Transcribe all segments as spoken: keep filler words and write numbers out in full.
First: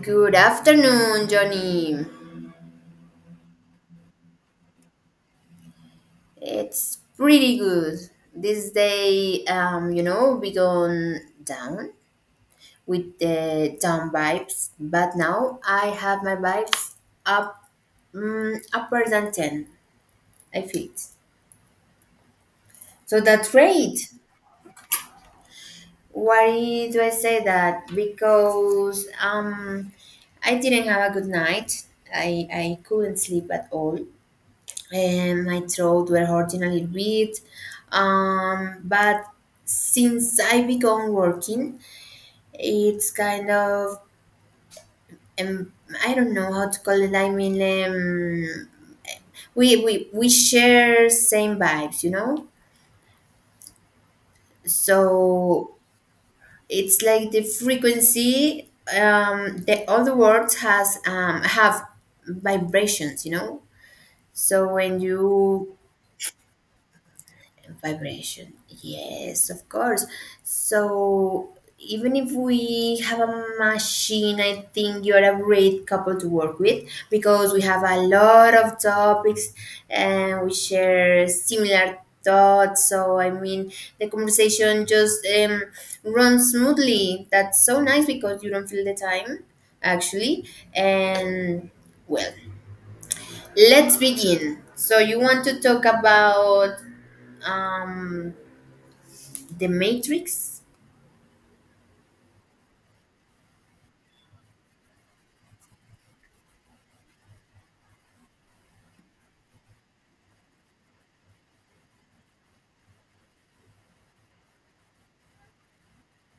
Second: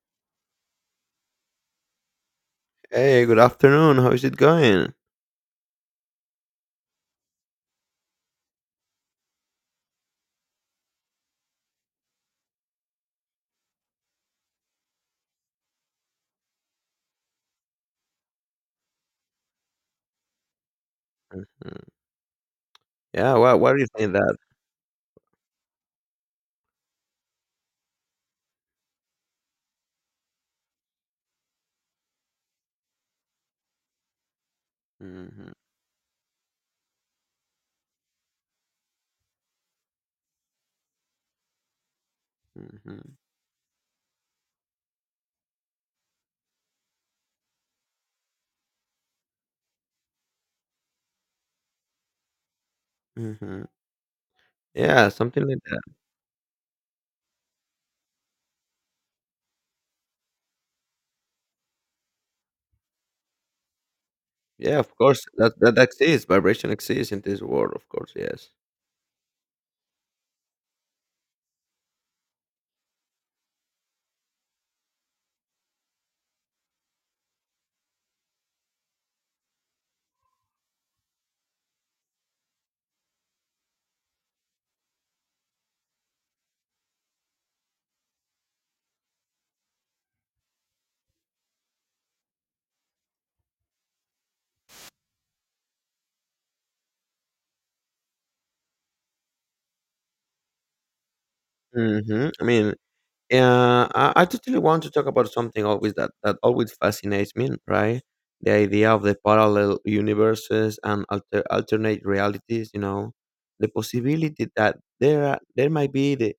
Good afternoon, Johnny. Hey, good afternoon. How is it going? It's pretty good. This day, um, you know, we gone down with the down vibes, but now I have my vibes up, um, upper than ten. I feel it. Mm. So Yeah, that's why, why are you great. saying that? Why do I say that? Because um, I didn't have a good night. I I couldn't sleep at all. And Hmm. my throat were hurting a little bit. Um, but since I began working, it's kind of um, I don't know how to call it. I mean, um, we we we share same vibes, you know. Hmm. Hmm. Yeah, something like So that. it's like the frequency. Um, the all the words has um have vibrations, you know. So Yeah, of when course, that, you that exists. Vibration exists in this world, of course, yes. vibration. Yes, of course. So even if we have a machine, I think you're a great couple to work with because we have a lot of topics and we share similar thoughts. So I mean, the conversation just um, runs smoothly. That's so nice because you don't feel the time actually. And well, let's begin. So you want to talk about um the Matrix? Hmm. I mean, yeah, I, I totally want to talk about something always that, that always fascinates me, right? The idea of the parallel universes and alter, alternate realities, you know, the possibility that there are, there might be the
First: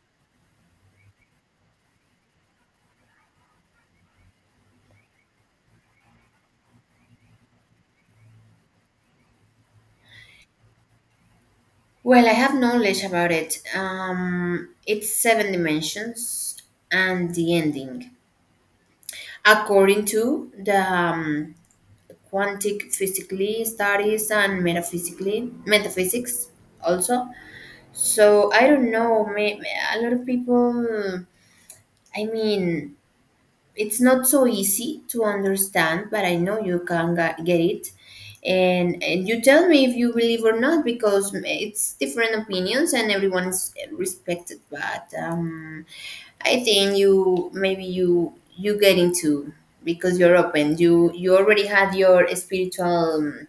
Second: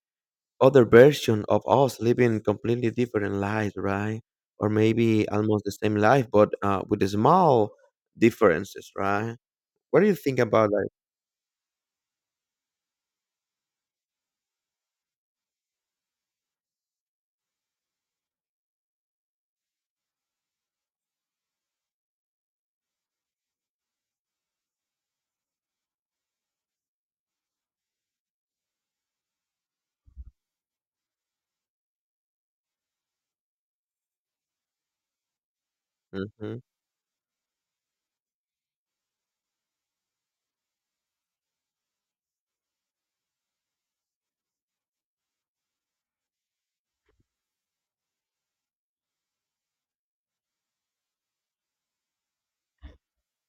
other version of us living completely different lives, right? Or maybe almost the same life, but uh, with the small differences, right? What do you think about that? Well, I have knowledge about it. Um, it's seven dimensions and the ending. According to the um, quantic physically studies and metaphysically metaphysics also. So I don't know. May, may- a lot of people. I mean, it's not so easy to understand, but I Hmm. know you can ga- get it. And, and you tell me if you believe or not because it's different opinions and everyone is respected. But um, I think you maybe you you get into because you're open. You you already had your spiritual um,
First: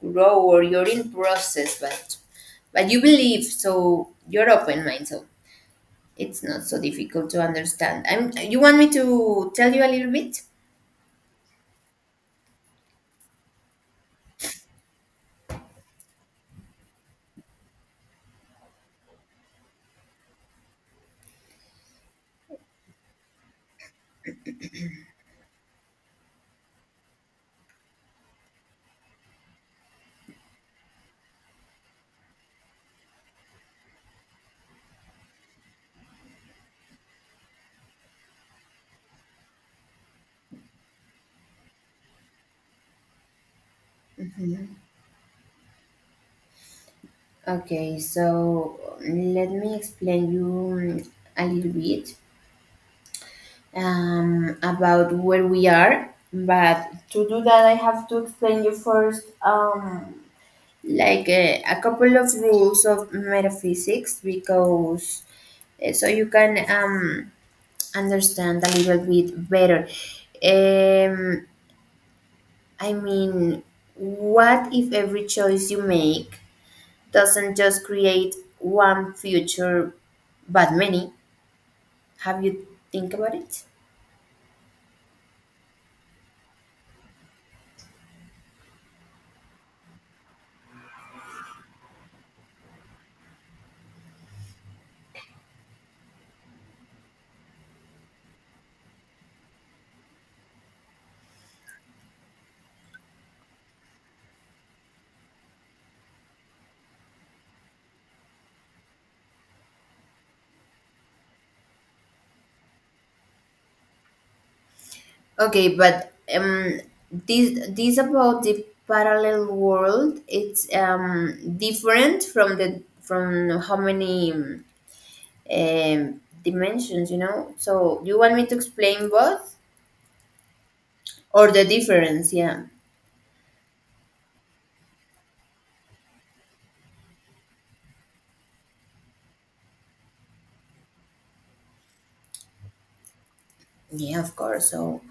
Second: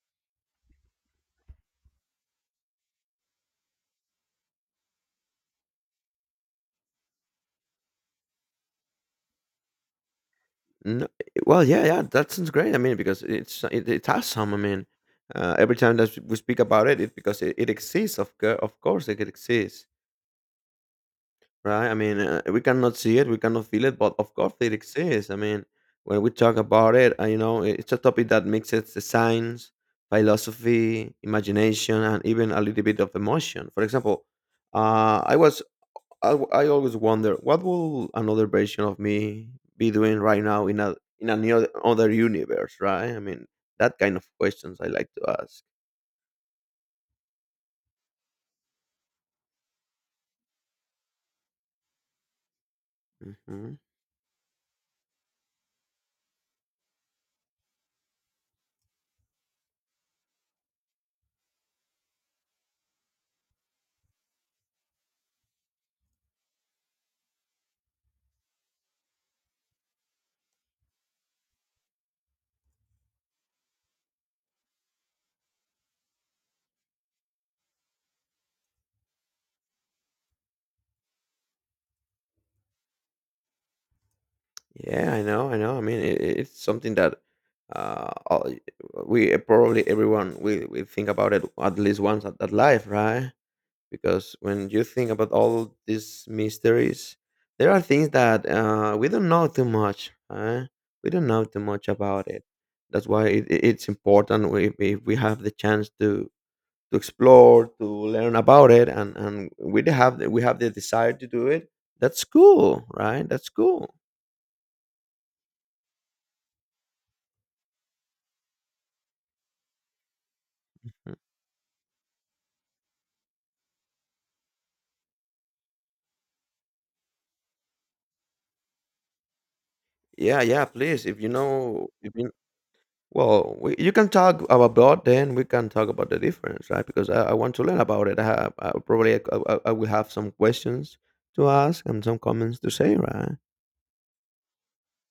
grow or you're in process, but but you believe so you're open minded. So it's not so difficult to understand. I'm, you want me to tell you a little bit? No, well, yeah, yeah, that sounds great. I mean, because it's it, it's awesome. I mean, uh, every time that we speak about it, it because it, it exists. Of course, of course, it exists. Right? I mean, uh, we cannot see it, we cannot feel it, but of course it exists. I mean, when we talk about it, uh, you know, it- it's a topic that mixes the science, philosophy, imagination, and even a little bit of emotion. For example, uh, I was I, w- I always wonder what will another version of me be doing right now in a in another other universe, right? I mean, that kind of questions Mhm. I like to ask. Okay, so let me explain you a little bit Mhm. um, about where we are. But to do that, I have to explain you first, um, like uh, a couple of rules of metaphysics, because uh, so you can um, understand a little bit better. Um, I mean, what if every choice you make doesn't just create one future but many. Have you think about it? Yeah, I know, I know. I mean, it, it- it's something that uh, all- we probably everyone will we think about it at least once at, at life, right? Because when you think about all these mysteries, there are things that uh, we don't know too much. Right? We don't know too much about it. That's why it, it- it's important we, if we have the chance to to explore, to learn about it, and and we have the, we have the desire to do it. That's cool, right? That's cool. Okay, but um, this this about the parallel world. It's um different from the from how many um um, dimensions, you know. So you want me to explain both Yeah, yeah, please. If you or the know, if you, difference? Yeah. Well, we, you can talk about then we can talk about the difference, right? Because I, I want to learn about it. I have, I probably I, I, I will have some questions to ask and some comments to say, right? Yeah, of course. So,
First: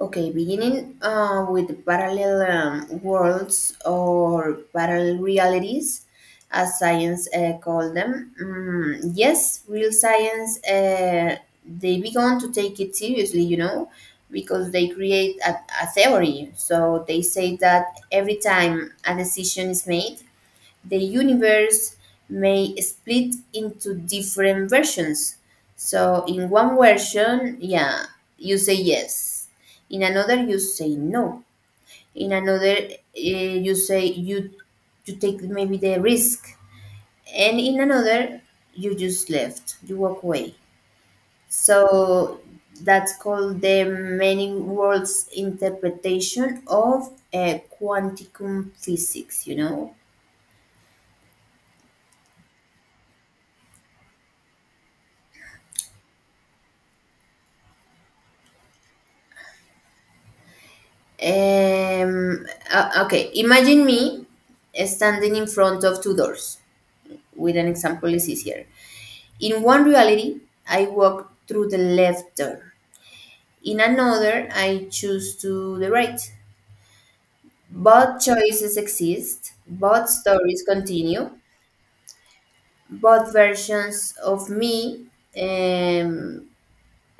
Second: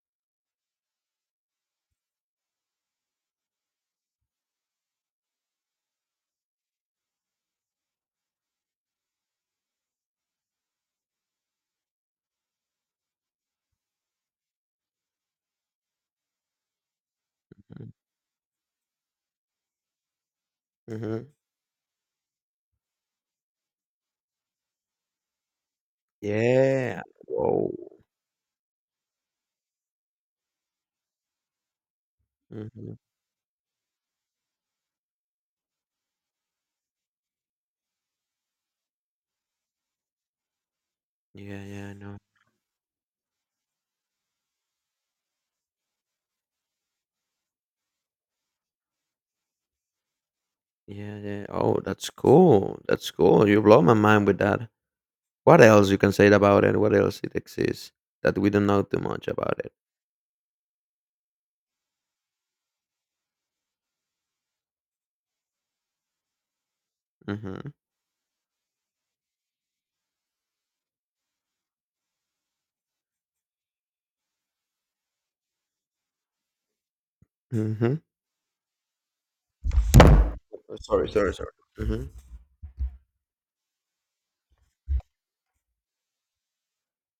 okay, beginning uh, with parallel um, worlds or parallel realities, as science uh, call them. Mm, yes, real science. Uh, they began to take it seriously, you know, because they create a, a theory. So they say that every time a decision is made the Mm-hmm. universe may split into different versions. So, in one Yeah. version, Whoa. yeah, you say yes. In another, you say no. In another, Mm-hmm. uh, you say you you take maybe the risk, and in another, you just left. You walk away. Yeah, yeah, I know. So that's called the many worlds interpretation of uh, quantum physics, you know. Yeah, yeah. Oh, that's cool. That's cool. You blow my mind with that. What else you can say about it? What else it exists that we don't know too much about it? Um, uh, okay, imagine me standing in front of two doors. With an Mm-hmm. example, is easier. In one reality, I walk through the left door. In another, I choose to the right. Mm-hmm. Both choices exist, both stories Sorry, continue, sorry, sorry. Mm-hmm. both versions of me um,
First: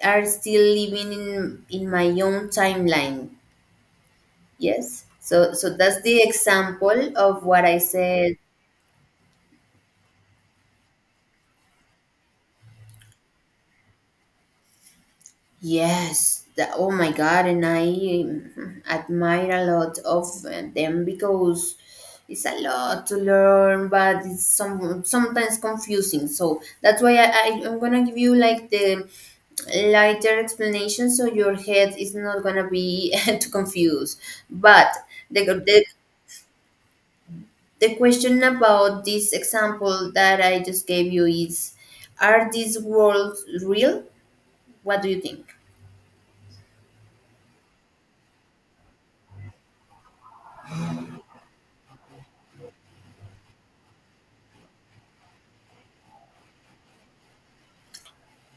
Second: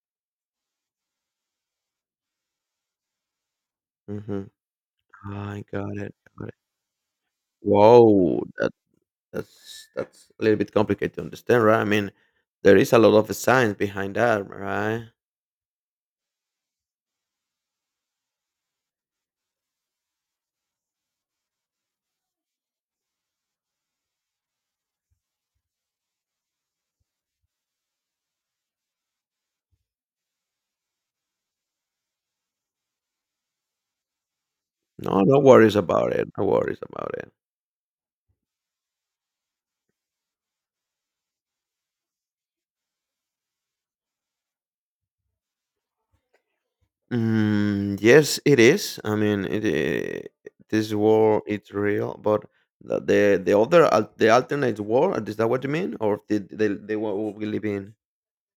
are still living in, in my own timeline. Mm-hmm. Yes. So I so got that's it, the got it. example of what I said. Whoa, that that's that's a little bit complicated to understand, right? I mean, there is a lot of science behind that, right? Yes, the, oh my God, and I mm, admire a lot of them because it's a lot to learn, but it's some sometimes confusing. So that's why I, I I'm gonna give you like the lighter explanation, so your head is not gonna be too confused. But No, no the worries the about it. No worries about it. the question about this example that I just gave you is, are these worlds real? What do you think? Mm, yes, it is. I mean, it, I this war it's real, but the the, the other al- the alternate war is that what you mean, or the the the war we live in?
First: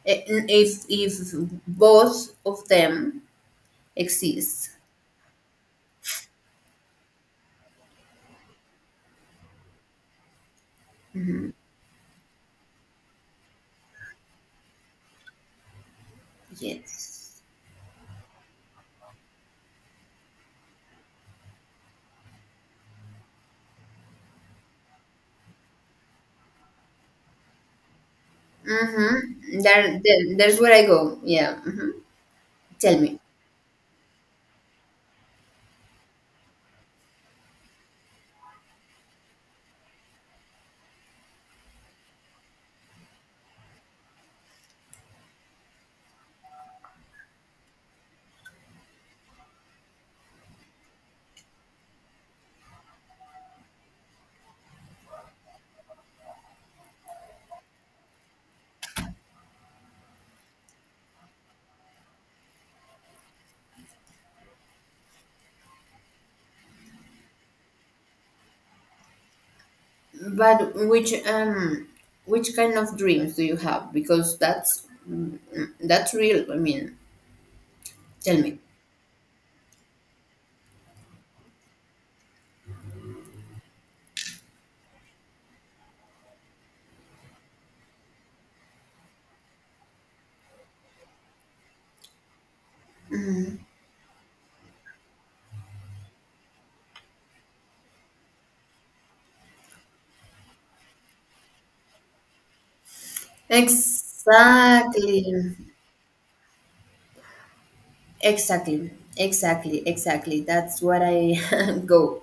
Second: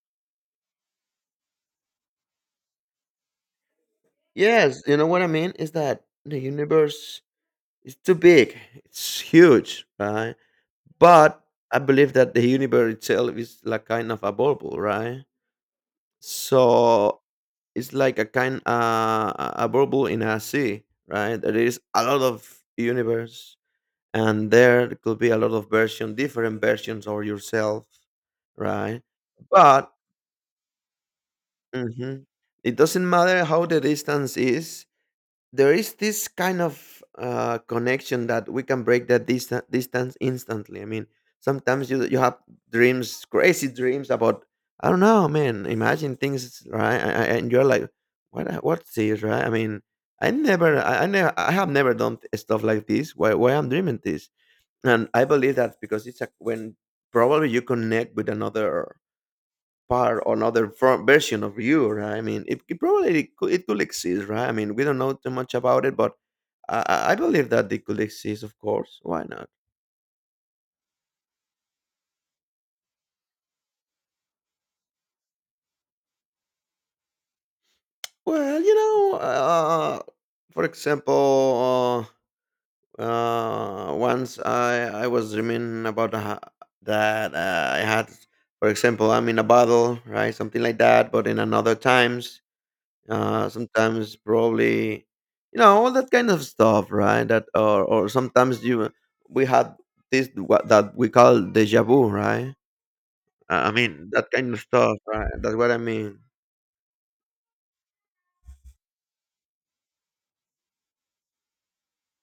if if both of them exist. Yes, you know what I mean is that the universe is too big. It's huge, right? But I believe that the universe itself is like kind of a bubble, right? So Yes. it's like a kind uh, a bubble in a sea, right? There is a lot of universe, and there could be a lot of version, different versions of yourself, right? Mm-hmm. But there, there there's where I go. Yeah. Hmm. mhm, it Tell doesn't me. matter how the distance is. There is this kind of uh, connection that we can break that dista- distance instantly. I mean, sometimes you you have dreams, crazy dreams about I don't know, man. Imagine things, right? I- I- And you're like, what? uh, What's this, right? I mean, I never, I, I never, I have never done stuff like this. Why? Why I'm dreaming this? And I believe that because it's a, when probably you connect with another part or another ver- version of you, right? I mean, it, it probably it could, it could exist, right? I mean, we don't know too much about it, but I, I I believe that they could exist, of course. Why not? But which um which kind of dreams do you have? Because that's mm, that's real. I mean, tell me. Well, you know, uh, for example, uh, uh, once I, I was dreaming about a, ha- that uh, I had, for example, I'm in a bottle, right? Something like that. But in another times, uh sometimes probably you know all that kind of stuff, right? That or or sometimes you we had this what that we call deja vu, right? I I mean that kind of stuff, Exactly, right? That's what I mean. exactly, exactly, exactly, that's what I go.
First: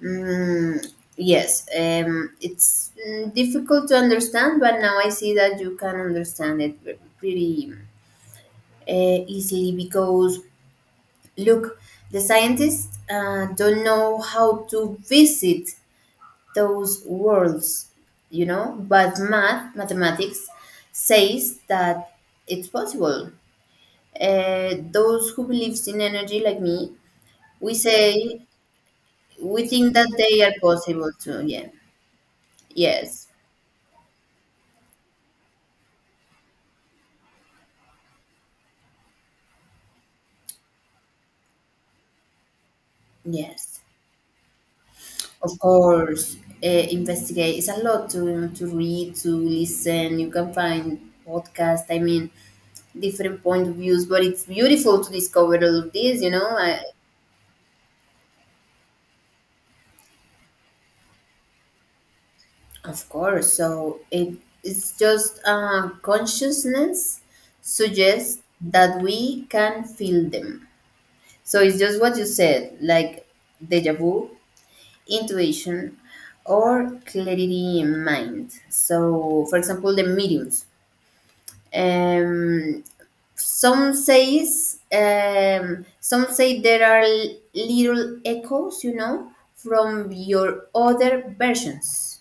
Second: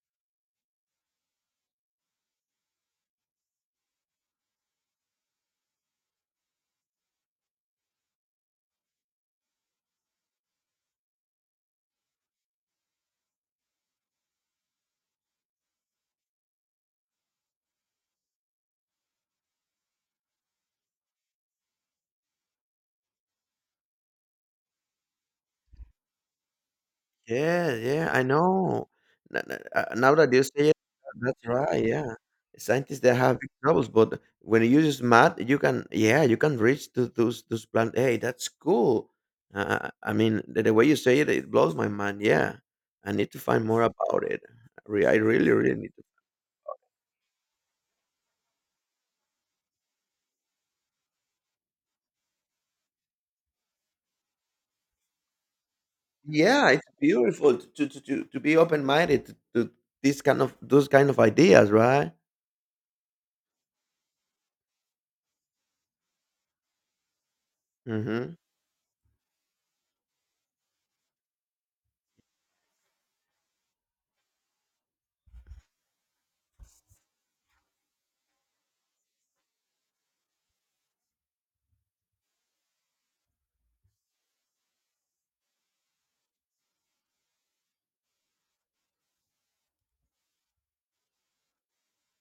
Mm, yes, um, it's mm, difficult to understand, but now I see that you can understand it pre- pretty uh, easily because look, the scientists uh, don't know how to visit those worlds, you know, but math, mathematics says that it's possible. Uh, those who believes in energy like me, Yeah, we yeah, I say, know. N n we think uh, that Now that you they are say it, possible too, that's yeah. right, yeah. Scientists, they Yes. have big troubles, but when you use math, you can, yeah, you can reach to those those plant. Hey, that's cool. Uh, I mean, the, the way you say it, it blows my mind. Yeah, I need to find Yes, more about it. Re- I really, of really need to. course. Uh, investigate. It's a lot to to read, to listen. You can find podcast. I mean, different point of views, but it's beautiful to discover all of this. You know, Yeah, I, it's beautiful to to to, to to be open minded to, to this kind of those kind of ideas, right? of course. So it it's just uh, consciousness Mm-hmm. suggests that we can feel them. So it's just what you said, like deja vu, intuition, or clarity in mind. So, for example, the mediums. Um, some says um, some say there are l- little echoes, you know, from your other versions.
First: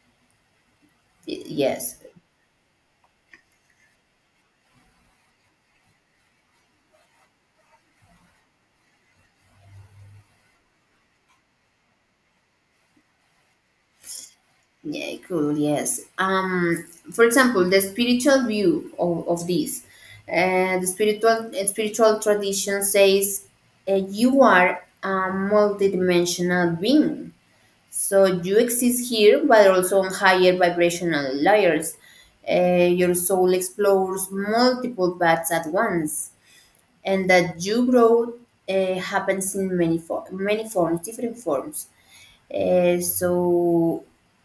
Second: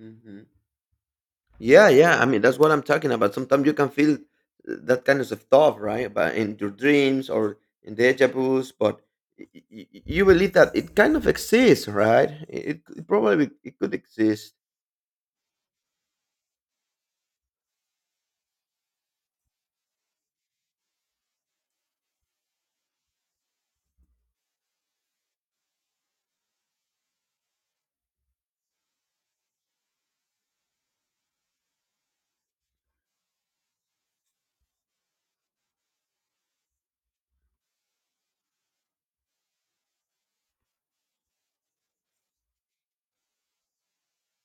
Mm-hmm. Y- Yeah, Yes, yeah. I mean, that's what I'm talking about. Sometimes you can feel uh, that kind of stuff, right? But in your dreams or in deja vu's, but y- y- y- you believe that it kind of exists, right? It, it probably it could exist. yeah, cool. Yes. Um, for example, the spiritual view of, of this, uh, the spiritual uh, spiritual tradition says uh, you are a multidimensional being. So you exist here, but also on higher vibrational layers. Uh, your soul explores multiple paths at once, and that you grow uh, happens in many fo- many forms, different forms. Uh, so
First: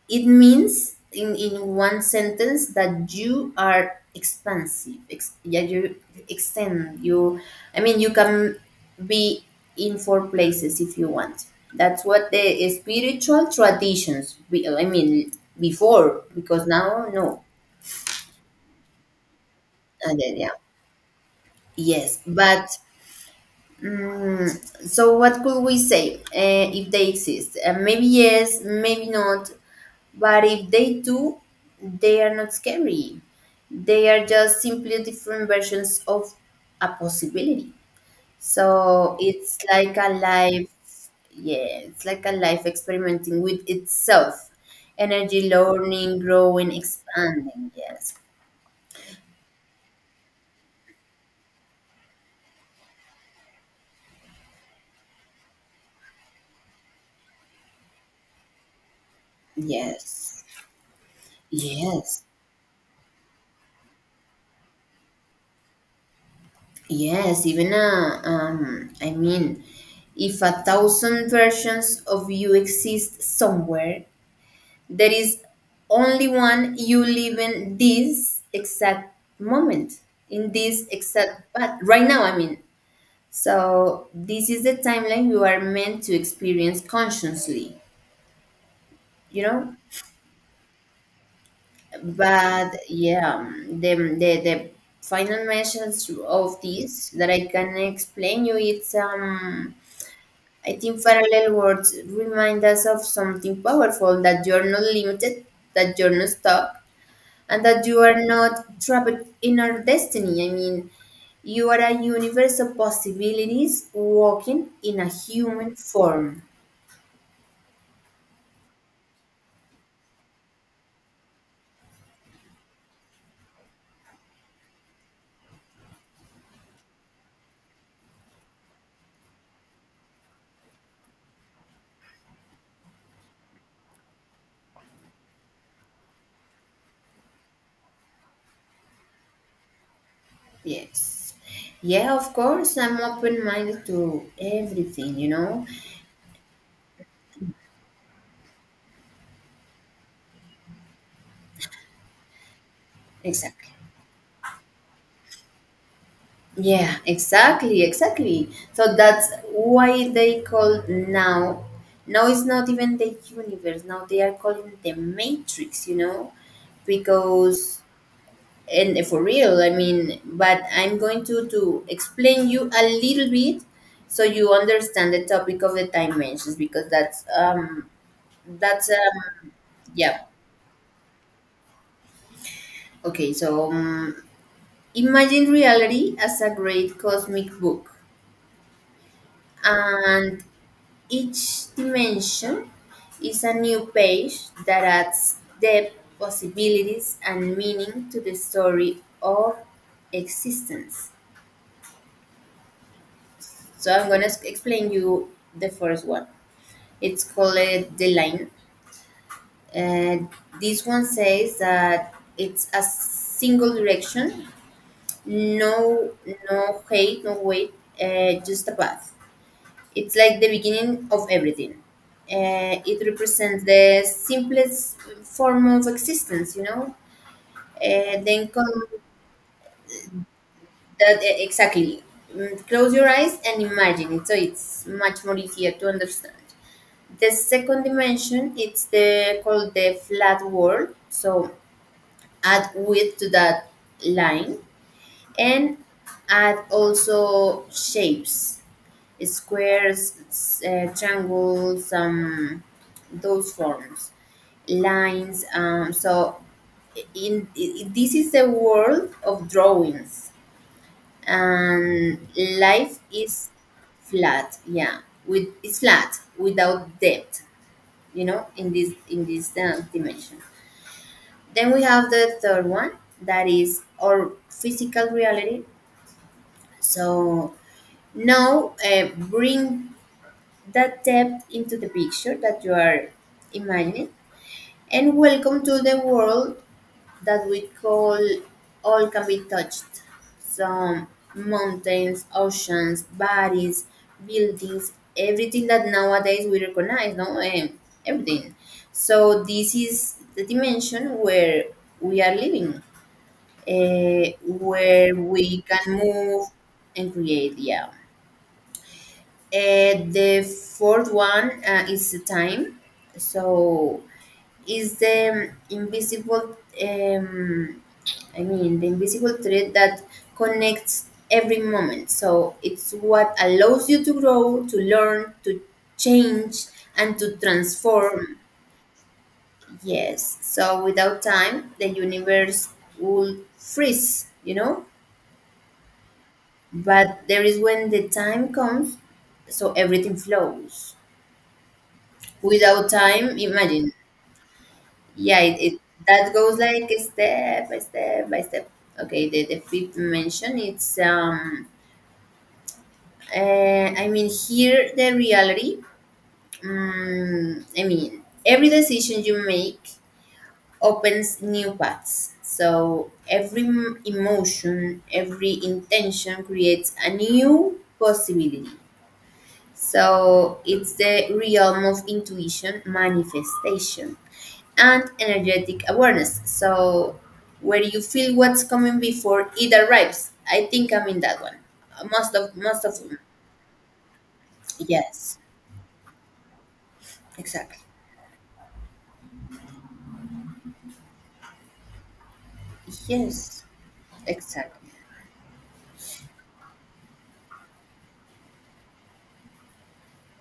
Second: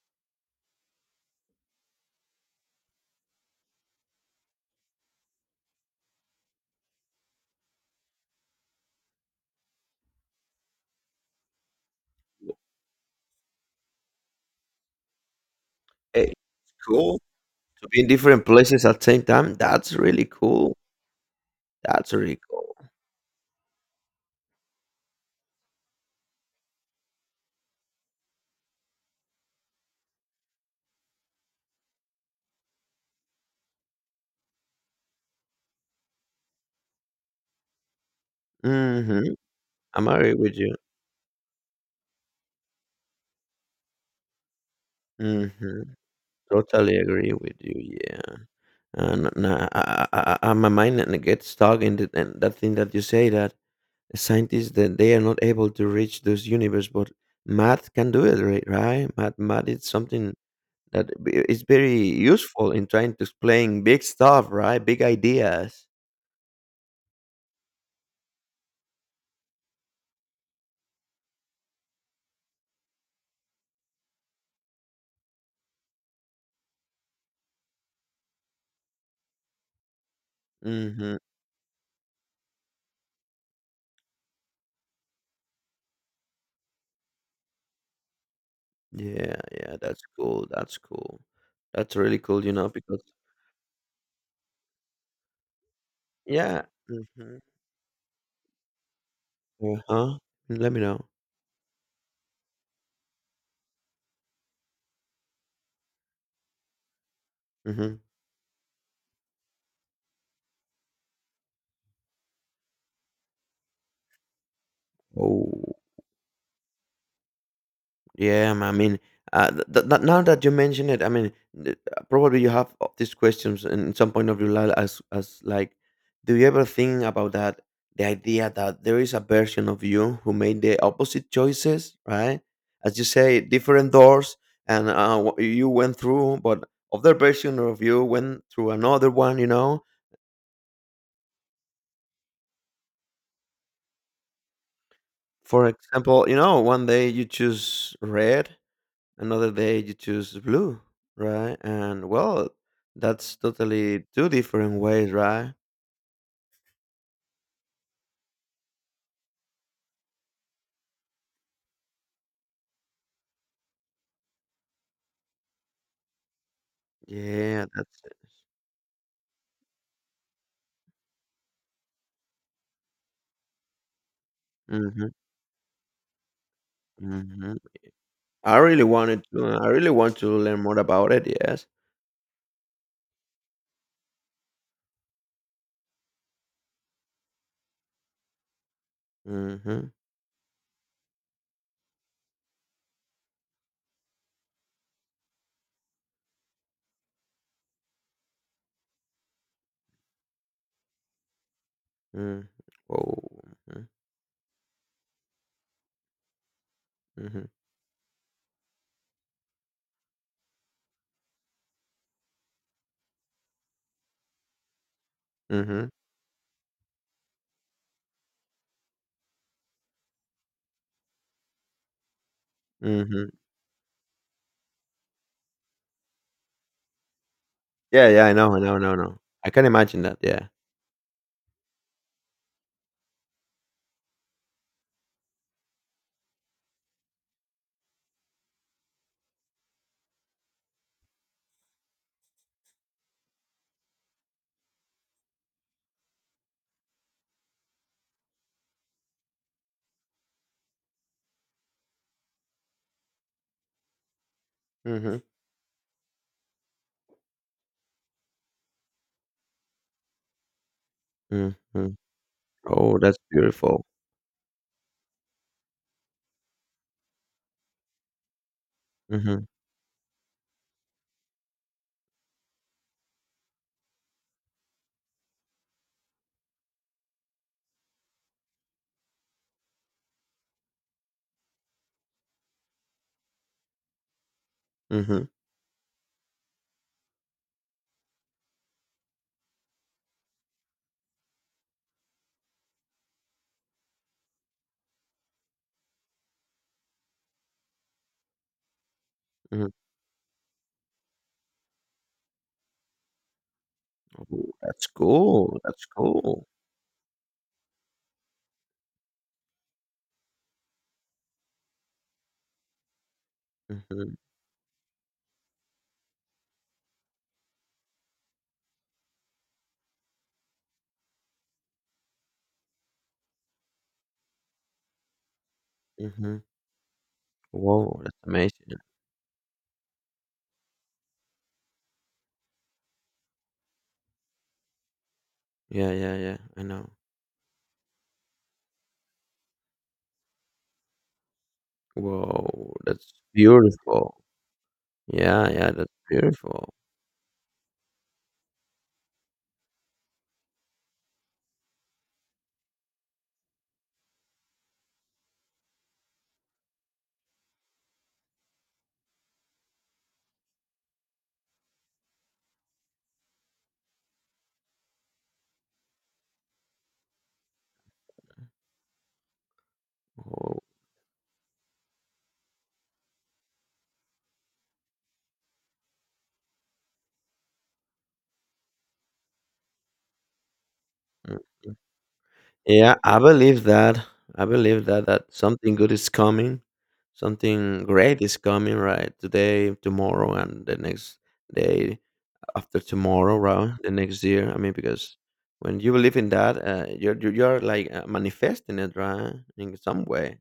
it means in, in one sentence that you are expansive ex- yeah you extend you. I mean you can be in four places if you want. That's what the spiritual traditions be, I mean, before, Eh, because It's now cool no. to be in different places at the same time. That's And really then, yeah. cool. That's Yes, really but cool. mm, so what could we say uh, if they exist, uh, maybe yes, maybe not. But if they do, they are not scary. They are just simply different versions of a possibility. So Mm-hmm. it's like I'm a agree with life, you. yeah, it's like a life experimenting with itself. Energy, Mm-hmm. learning, growing, Totally agree with expanding. you. Yes, Yeah. And uh, I, I, I, I- my mind and it gets stuck in the, and that thing that you say that scientists that they are not able to reach those universe, but math can do it, ri- right math math is something yes, that b- is very yes, useful in trying to explain big stuff, right? Big ideas. yes. Even a, um, I mean, if a thousand versions of you exist somewhere, there is only one you live in this exact moment, in this Hmm. exact, but right now, I mean. So, this is the timeline you are meant to experience consciously, Yeah, you yeah, know? that's cool. That's cool. That's really cool. You know, But because yeah, um, the, the, the final measures of yeah. this that Hmm. I can explain you, it's, um, Uh-huh. Let I me think know. parallel words remind us of something powerful that you're not limited, that you're not stuck, and that you Hmm. are not trapped in our destiny. I mean, you are a universe of possibilities walking in a Oh. human form. Yeah, um, I mean, uh, th- th- th- now that you mention it, I mean, th- uh, probably you have o- these questions in in some point of your life as, as, like, do you ever think about that? The idea that there is a version of you who made the opposite choices, right? As you say, different doors, and uh, wh- you went through, but other version of you went through another one. You know, Yes. Yeah, of course, I'm open minded to everything, you know? For example, you know, one day you choose red, another day you choose blue, right, and well, that's Exactly. totally two different ways, right? Yeah, exactly, exactly. So that's why they call now. Now it's not even the universe. Now they are calling the matrix, you know, Yeah, because that's it. and for real, I mean, but I'm going to to explain you a little bit so you understand Hmm. the topic of the dimensions because that's Hmm. um i really that's wanted um to uh, I really want yeah. to learn more about it, yes. Okay, so um, imagine reality as a great cosmic book Mm-hmm. and each dimension is a new page that adds depth, possibilities and meaning to the story of existence. Mm-hmm. Oh. Mm-hmm. So I'm going to explain you the first one. It's Mm-hmm. called The Line. Uh, this one says that it's a single direction, Mm-hmm. no, no hate, no wait, uh, just a path. It's like the beginning of everything. Uh, it Mm-hmm. represents the simplest form of existence, you know. Yeah, Uh, yeah. I then know, I know. come No, no, I can imagine that, yeah. that eh, exactly. Mm, close your eyes and imagine it, so it's much more easier to understand. The second dimension, it's the called the flat world, so add width to that line, and add also shapes, squares, s- uh, triangles, um, those forms, Mm-hmm. lines, um, so in, I this is the world of drawings, Mm-hmm. and Oh, life that's is beautiful. flat, yeah, with it's flat without depth, you know, in this in Mm-hmm. this um, dimension. Then we have the third one that is our physical reality. So now uh, bring that depth into the picture that you are imagining, and Mm-hmm. welcome to the world that we call all can be touched. So mountains, oceans, bodies, buildings, everything that nowadays we recognize, no? Um, everything. So Mm-hmm. this is the dimension where we are living, uh, Oh, that's where cool. we That's can cool. move and create, yeah. Uh, the fourth one uh, is the time. So Mm-hmm. is the um, invisible, um, I mean, the invisible thread that connects every moment. So, it's what allows you to grow, to learn, to Mm-hmm. change, and to Whoa, that's transform. amazing. Yes. So, without time, the universe would freeze, you know? Yeah, yeah, yeah. I know. But there is when the time comes, so everything flows. Whoa, Without that's time, imagine. beautiful. Yeah, Yeah, it, yeah, it that's that goes beautiful. like step by step by step. Okay, the, the fifth mention, it's um uh, I mean here the reality. Um, I mean every decision you make opens new paths. So every m- emotion, every intention creates a new possibility. Oh. So it's the realm of intuition, manifestation, and energetic awareness. So where you feel what's coming before it arrives. I think I'm in Mm. that one. Uh, Most of most Yeah, of I them. believe that. I believe that that Yes, something good is coming, exactly. something great is coming, right? Today, tomorrow, and the next day after tomorrow, Yes, right? The next year. I mean, exactly. because when you believe in that, uh, you're you're you're, like uh, manifesting it, right? In some way.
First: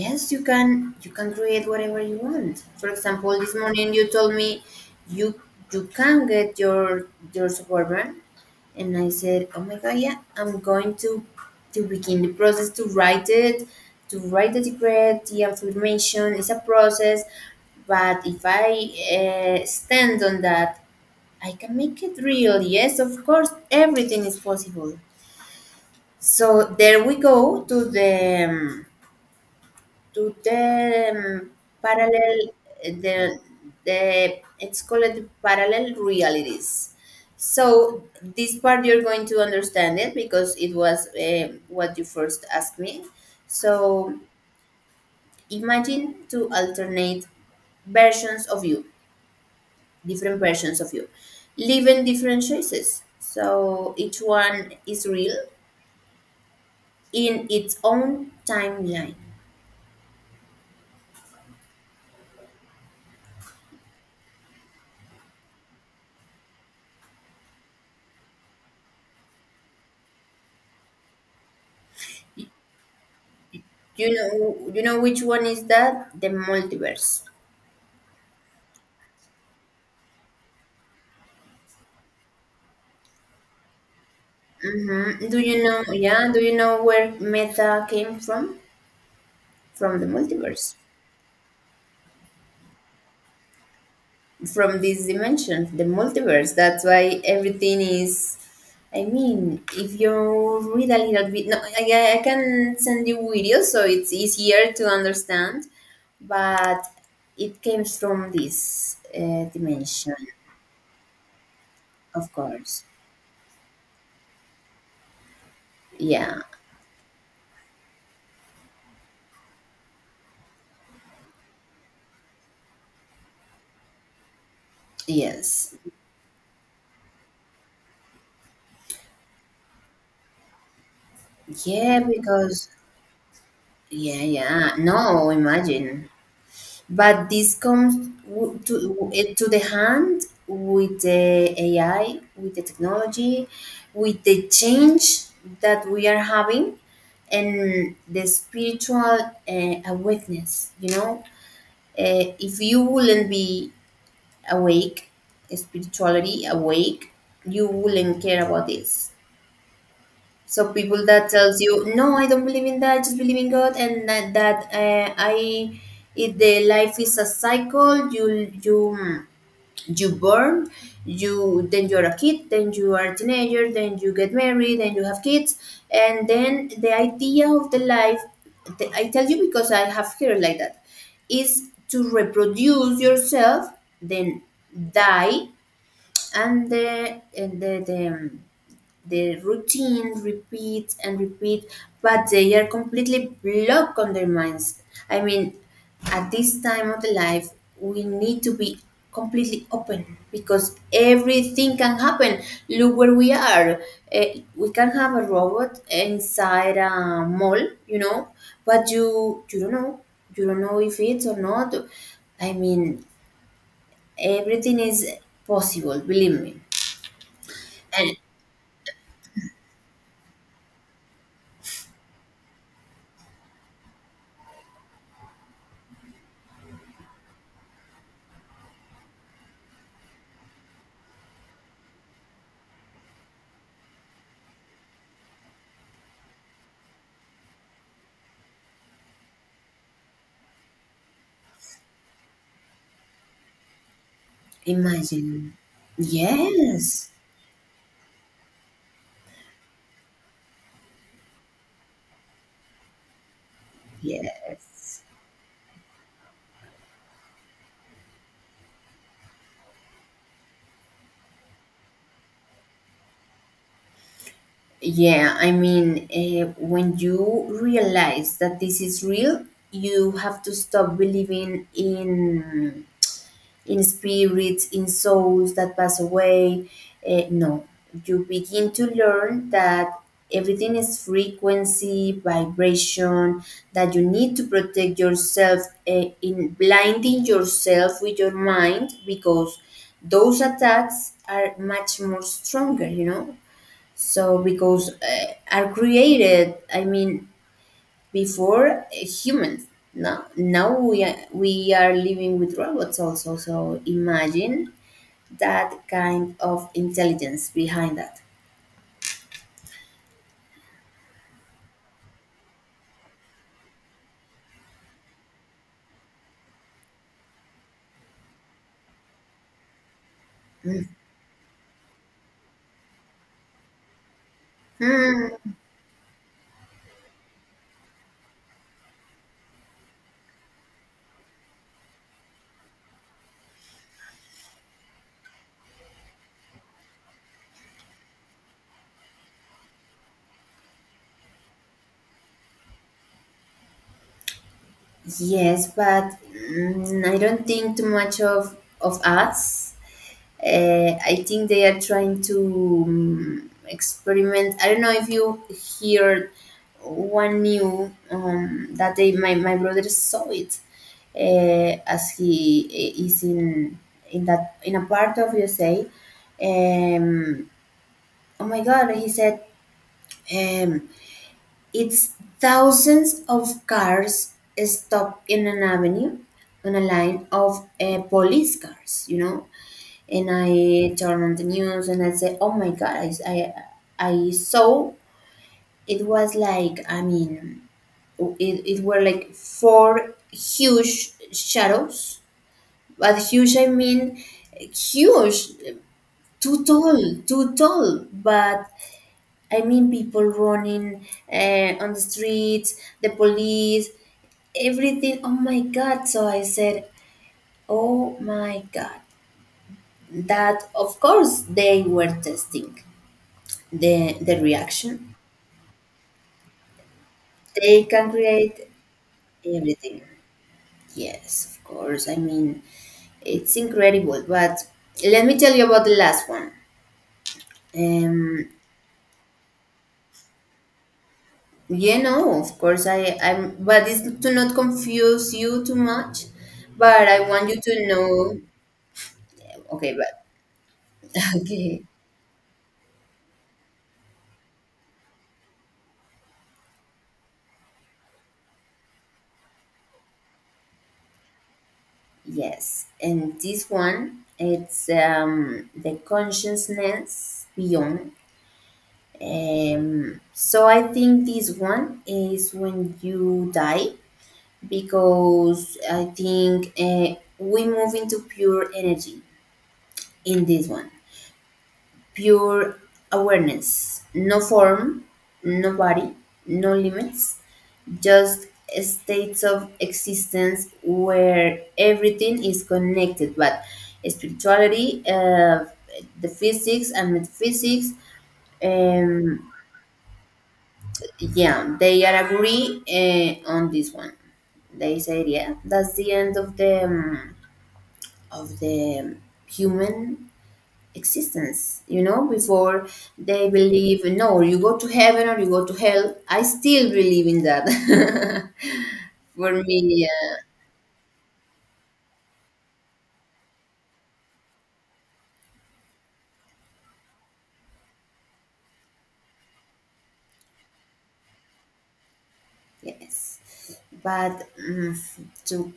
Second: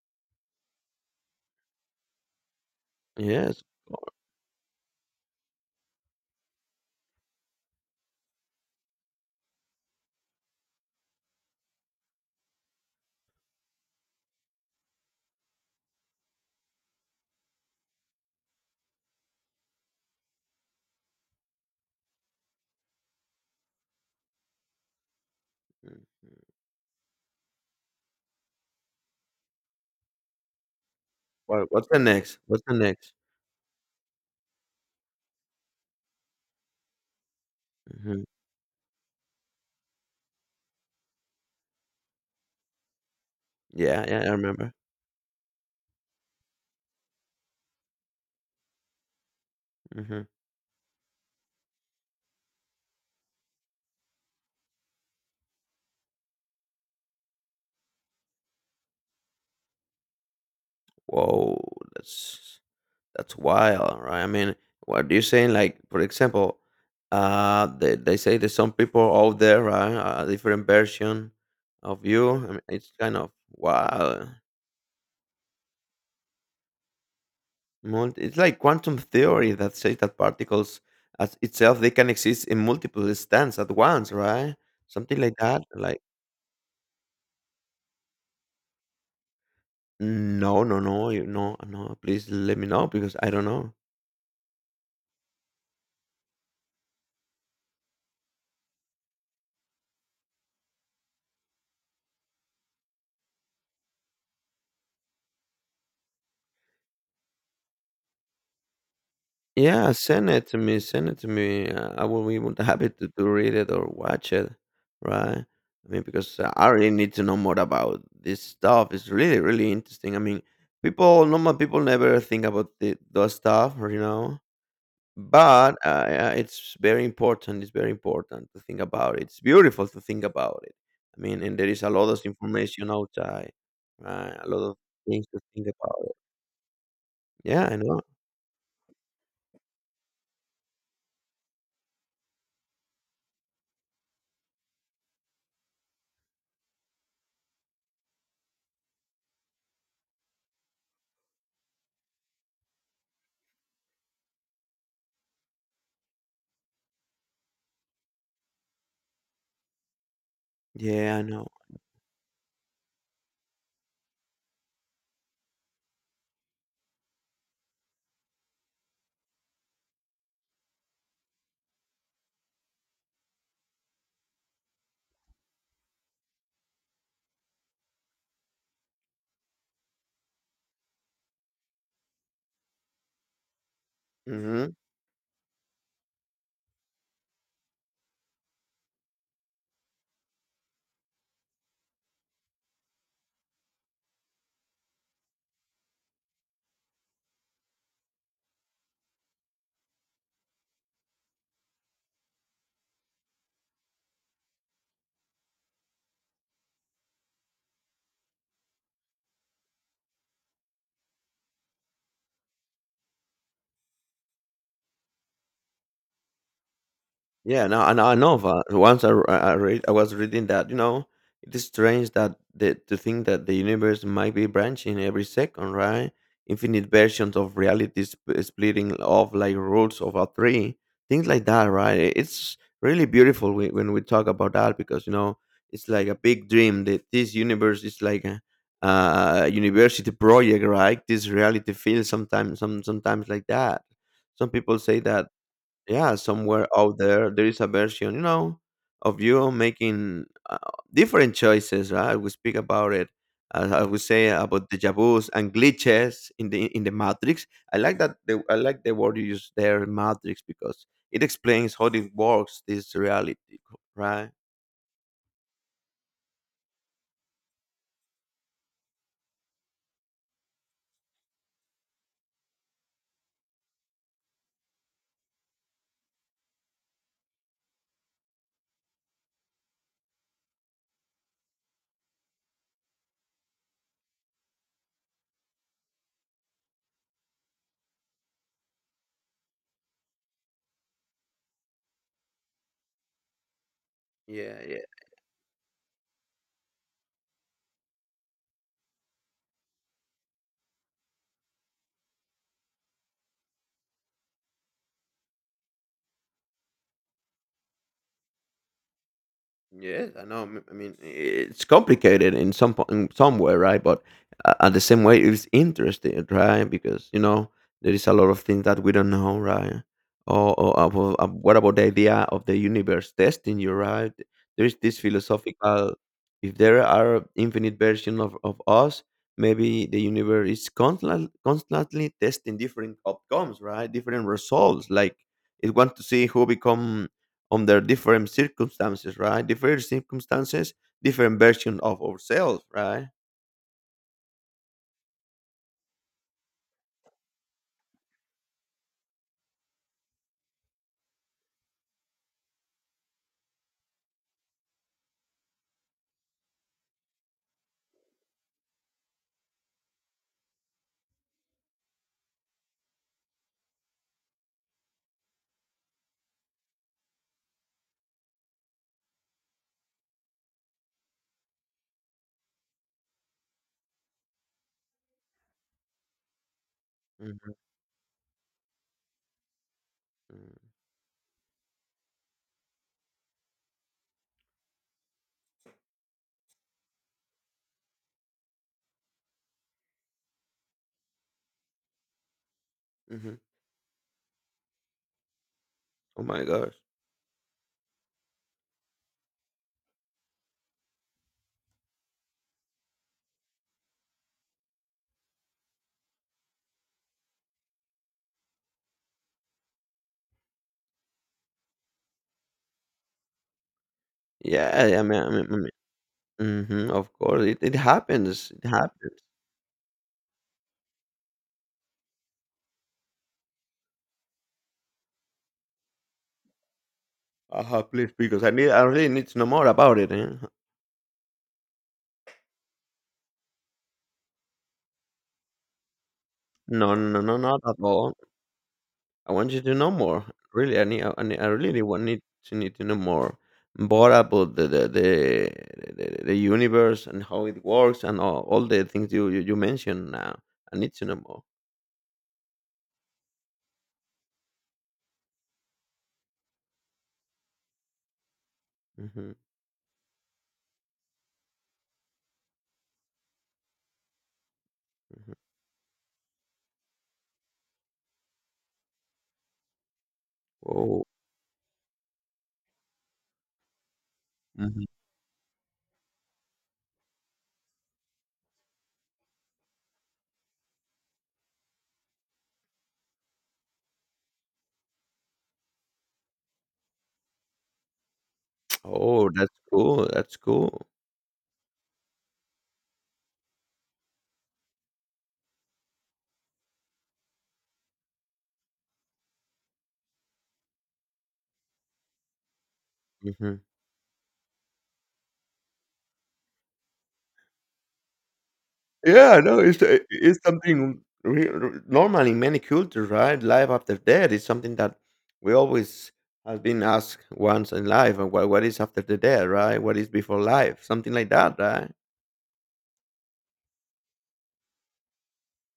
Yes, you can you can create whatever you want. For example, this Yes. morning you told me you you can get your your suburban and I said, "Oh my god, yeah, I'm going to to begin the process to write it, to write the decree, the affirmation. It's a process, but if I uh, stand on that, I can make it real. Yes, of course, everything is possible." Mm. So there we go to the um, to the um, What, what's the parallel next? What's the eh, next? the the it's called the parallel realities. So Hmm. this part you're going to understand it because it was eh, what you first asked me. Yeah, So yeah, I remember. imagine two alternate versions of you, Hmm. different versions of you living different choices, so each one is real in its own timeline. Whoa, that's that's wild, right? I mean, what you're saying, like for example, uh, they, they say that some people out there, right, a different version of you. I mean, it's kind of You wow. know, you know which one is that? The multiverse. Multi- It's like quantum theory that says that particles as itself they can exist in multiple stands at once, right? Something Mhm. like Do that. you know? Like Yeah. Do you know where Meta came from? From the no, multiverse, no, no, you no, no. Please let me know because I don't know. from this dimension, the multiverse. That's why everything is. I mean, if you read a little bit, no, I, I I can send you videos, so it's easier to understand. But it came from this uh, Yeah, dimension, send it to me. Send it to me. Uh, I will of be more than course. happy to, to read it or watch it, right? I mean, because Yeah. uh, I really need to know more about this stuff. It's really, really interesting. I mean, people, normal people never think about the, those stuff, you know. Yes. But uh, yeah, it's very important. It's very important to think about it. It's beautiful to think about it. I mean, and there is a Yeah, lot of because information outside, yeah, right? A lot yeah. of things No, to think about imagine. it. But this Yeah, I comes know. w- to eh, to the hand with the A I, with the technology, with the change that we are having, and the spiritual uh, awakeness. You know, uh, if you wouldn't be awake, spirituality awake, you wouldn't care about this. So people Yeah, I that know. tells you, no, I don't believe in that. I just believe in God, and that, that uh, I, if the life is a cycle, you you you born, you then you are a kid, then you are a teenager, then you get married, then you have kids, and then the idea of the life, the, I tell you because I have heard like that, is to reproduce yourself, then Hmm. die, and the and the, the the routine repeats and repeats, but they are completely blocked on their minds. I mean, at this time of the life, we need to be completely open because everything can happen. Look where we are. Eh, we can have a robot inside a mall, you know, but you you don't know. You don't know if it's or not. I mean, everything is possible. Believe me. Yeah, no, and I know that. Once I I I read, I was reading that you know it is strange that the to think that the universe might be branching every second, right? Infinite versions of reality sp- splitting off like roots of a tree, things like that, right? I- It's really beautiful when, when we talk about that because you know it's like a big dream that this universe is like a, a university project, right? This reality feels sometimes some sometimes like that. Some people say that, Imagine. yeah, somewhere out Yes. there there is a version you know of you making uh, different choices, right? We speak about it. Uh, i would say about Yes. deja vu's and glitches in the in the matrix. I like that the, I like the word you use there, matrix, because it explains how it works, this reality, right? Yeah, I mean, uh, when you realize that this is real, you have to stop believing in in spirits, in souls that pass away. Eh, no, you begin to learn that everything is frequency, vibration, that you need to protect yourself eh, in blinding yourself with your mind because those attacks are much more stronger, you know. So Yeah yeah because uh, are created, I mean, before humans. Now, now we are, we are living with robots also. So imagine that kind of intelligence behind that. Yes, I know. m- I mean, i- it's complicated in some po- in some way, right? But uh, at the same way, it's interesting, right? Because you know there is a lot of things that we don't know, right? Or, or about, uh, what about the idea of the universe testing you, right? There is this Hmm, philosophical. If there are infinite versions of, of us, maybe the universe is constantly constantly testing different outcomes, right? Different results. Like it wants to see who become under different circumstances, right? Different circumstances, different version of ourselves, right? yes, but mm, I don't think too much of of us, uh, I think they are trying to um, experiment. I don't know if you heard one new um, that day. My, my brother saw it uh, as he eh, is in in that in a part of U S A. Um, oh my God! He said um, it's thousands of cars stopped in an avenue on a line Mhm. of uh, police cars. You know, and I turn on the news and I say, "Oh my God, I I, I saw it was like I mean, it, it were like four huge shadows, mm but hmm huge I mean huge, Oh my too gosh. tall, too tall, but." I mean, people running uh, on the streets, the police, everything. Oh my God. So I said, Oh my God. That, of course, they were testing the the Yeah, I reaction. mean, I mean, I mean hmm of course, it, it They can happens. create It happens. everything. Yes, of course, I mean it's incredible, but let me tell you about the last one. Uh, please, because um I need, I really need to know more about it. Eh? you know, of course i i'm but it's to not confuse you too much, No, but I no, no, want you not at to all. know. I want you to know Okay, but more. Really, I need, I, need, I really okay. want need to need to know more, more about the the, the, the, the universe and how it works and all, all the things you, you, you mentioned now. I need to know more. Yes, and this one it's um the consciousness beyond. Hmm. Um, so I think this one is when you die Hmm. because I think uh, we move into pure energy in this one, Oh. pure awareness, no Hmm. form, no body, no limits, just states of existence where everything is connected, but spirituality, uh, the physics and metaphysics. Oh, that's Um, cool. That's cool. Yeah, they are agree uh, on this one. They said, yeah, that's the end of the um, of the human existence. You know, before they Hmm. believe, no, you go to heaven or you go to hell. I still believe in that. Yeah, For no, me, it's uh, yeah. it's something re re normal in many cultures, right? Life after death is something that we always have been asked once in life, and what what is after the death, right? What is before life? Something like that, right? Yes, but mm, to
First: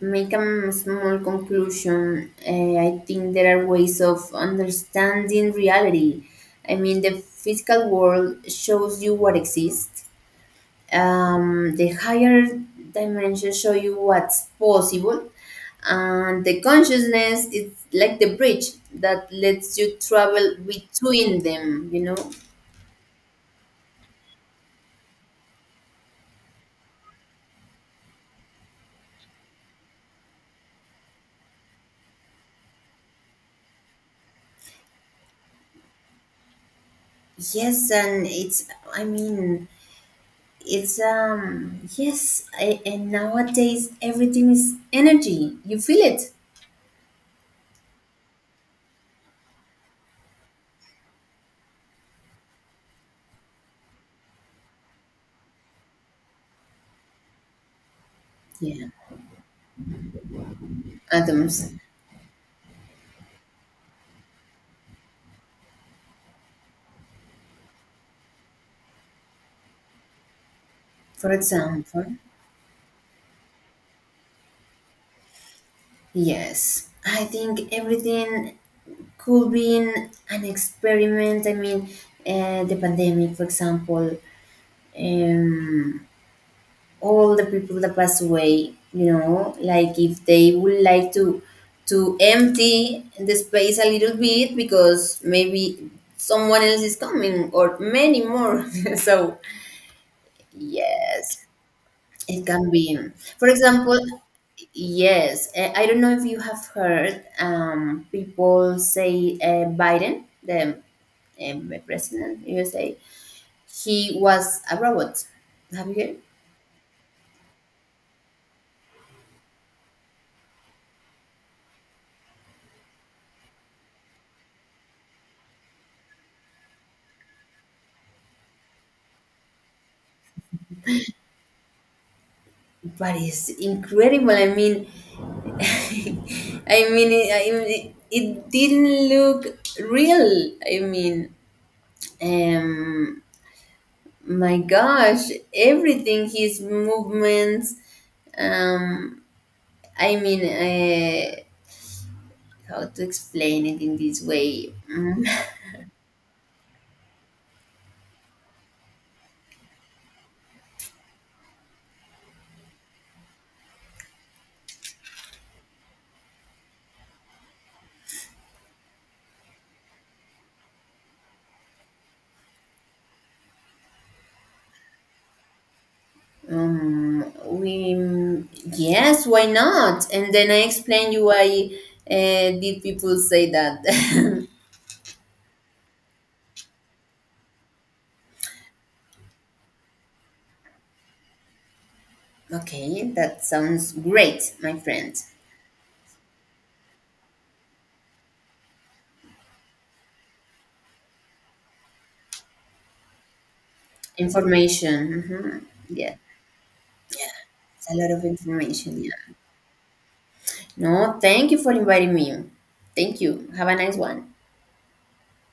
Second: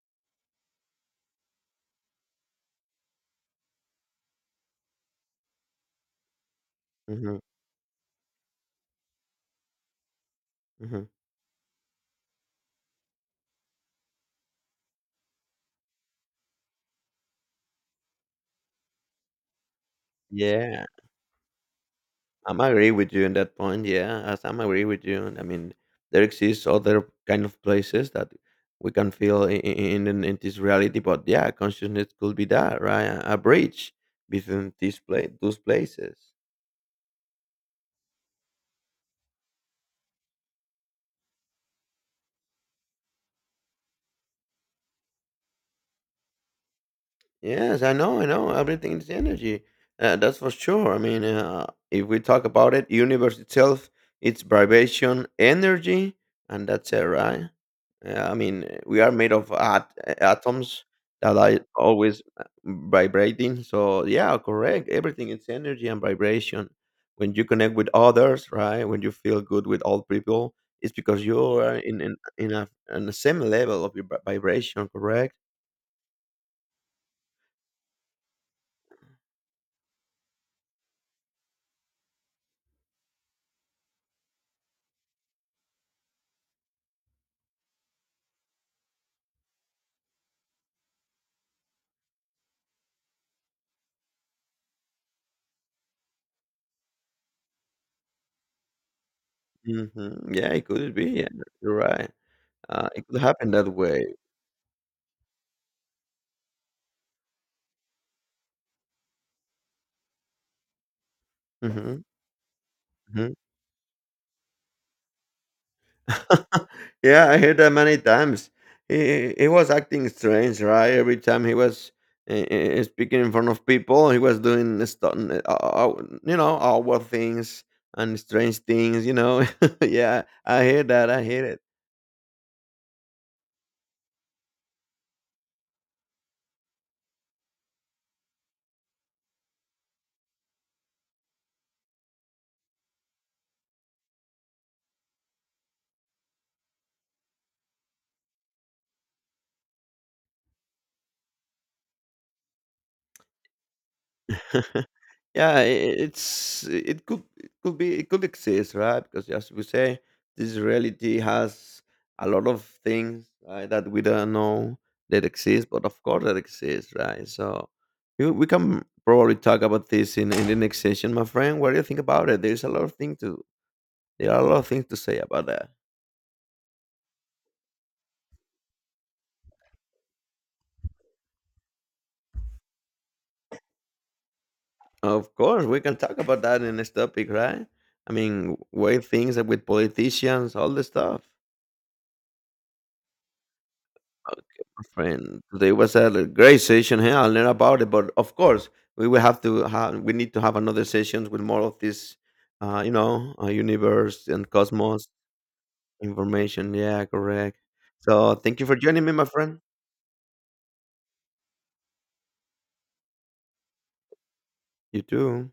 make a m- small conclusion, uh, I think there are ways of understanding reality. I mean, the Hmm. physical world shows you what exists. Hmm. Um, the higher dimensions show you what's possible, and the consciousness is like the bridge that lets you travel Yeah, between them. You know. I'm agree with you on that point. Yeah, as I'm agree with you. And I mean, there exists other kind of places that we can feel in in, in, in this reality, but yeah, consciousness could be that, right? A, a bridge between these place, those places. Yes, and it's. I mean it's um yes, I, and nowadays everything is energy. You feel it, Yes, I know, I know. Everything is energy. Uh, that's for sure. I mean, uh, if we talk about it, universe itself, it's vibration, energy, and that's it, right? Uh, I mean, uh, yeah. we are made of at- atoms that are Atoms, always uh, vibrating. So yeah, correct. Everything is energy and vibration. When you connect with others, right? When you feel good with all people, it's because for you are in example, in, in a, on the same level of your vi- vibration, correct? yes. I think everything could be in an experiment. I mean, uh, the pandemic, for example. Um, all the people that pass away, you know, like if they would like to to empty the space a little bit because maybe someone else is coming or many more so Mhm. Yeah, it could be, yeah, yes you're right. it can Uh, be. It could For happen that example, way. yes, eh, I don't know if you have heard, um, people say uh, Biden, the um, Mhm, president USA, mhm. he was a robot. Have you heard? Yeah, I heard that many times. He he was acting strange, right? Every time he was, eh eh eh, speaking in front of people, he was doing sto uh, uh, you know, awkward things and strange things, you know? Yeah, I hear that, I hear it. But it's incredible, I mean, I mean, it, I mean, it didn't look real. I mean, um, my gosh, everything, his movements. Um, I mean, uh, how to explain it in this way? Mm, Yeah, I I it's it could it could be it could exist, right? Because as we say, this reality has a lot of things, right, that we don't know that exist, but of course that exists, right? So we we can probably talk about this in, in the next session, my friend. What do you think about it? There's a lot of things to there are a lot of things to say about that. Um, we, yes, why not? And then I explain you why uh, did people say that. Of course, we can talk about that in this topic, right? I mean, weird things with politicians, all the stuff. Okay, that sounds great, Okay, my my friend. friend. Today was a great session. Hey, I learned about it, but of course, we will have to have. We need to have another sessions with more of this, uh, you know, uh, universe and Information. cosmos Hmm. Yeah. information. Yeah, correct. It's a lot of So, thank you for information. joining me, my Yeah. friend. No, thank you for inviting me. Thank you. Have a nice one. You too.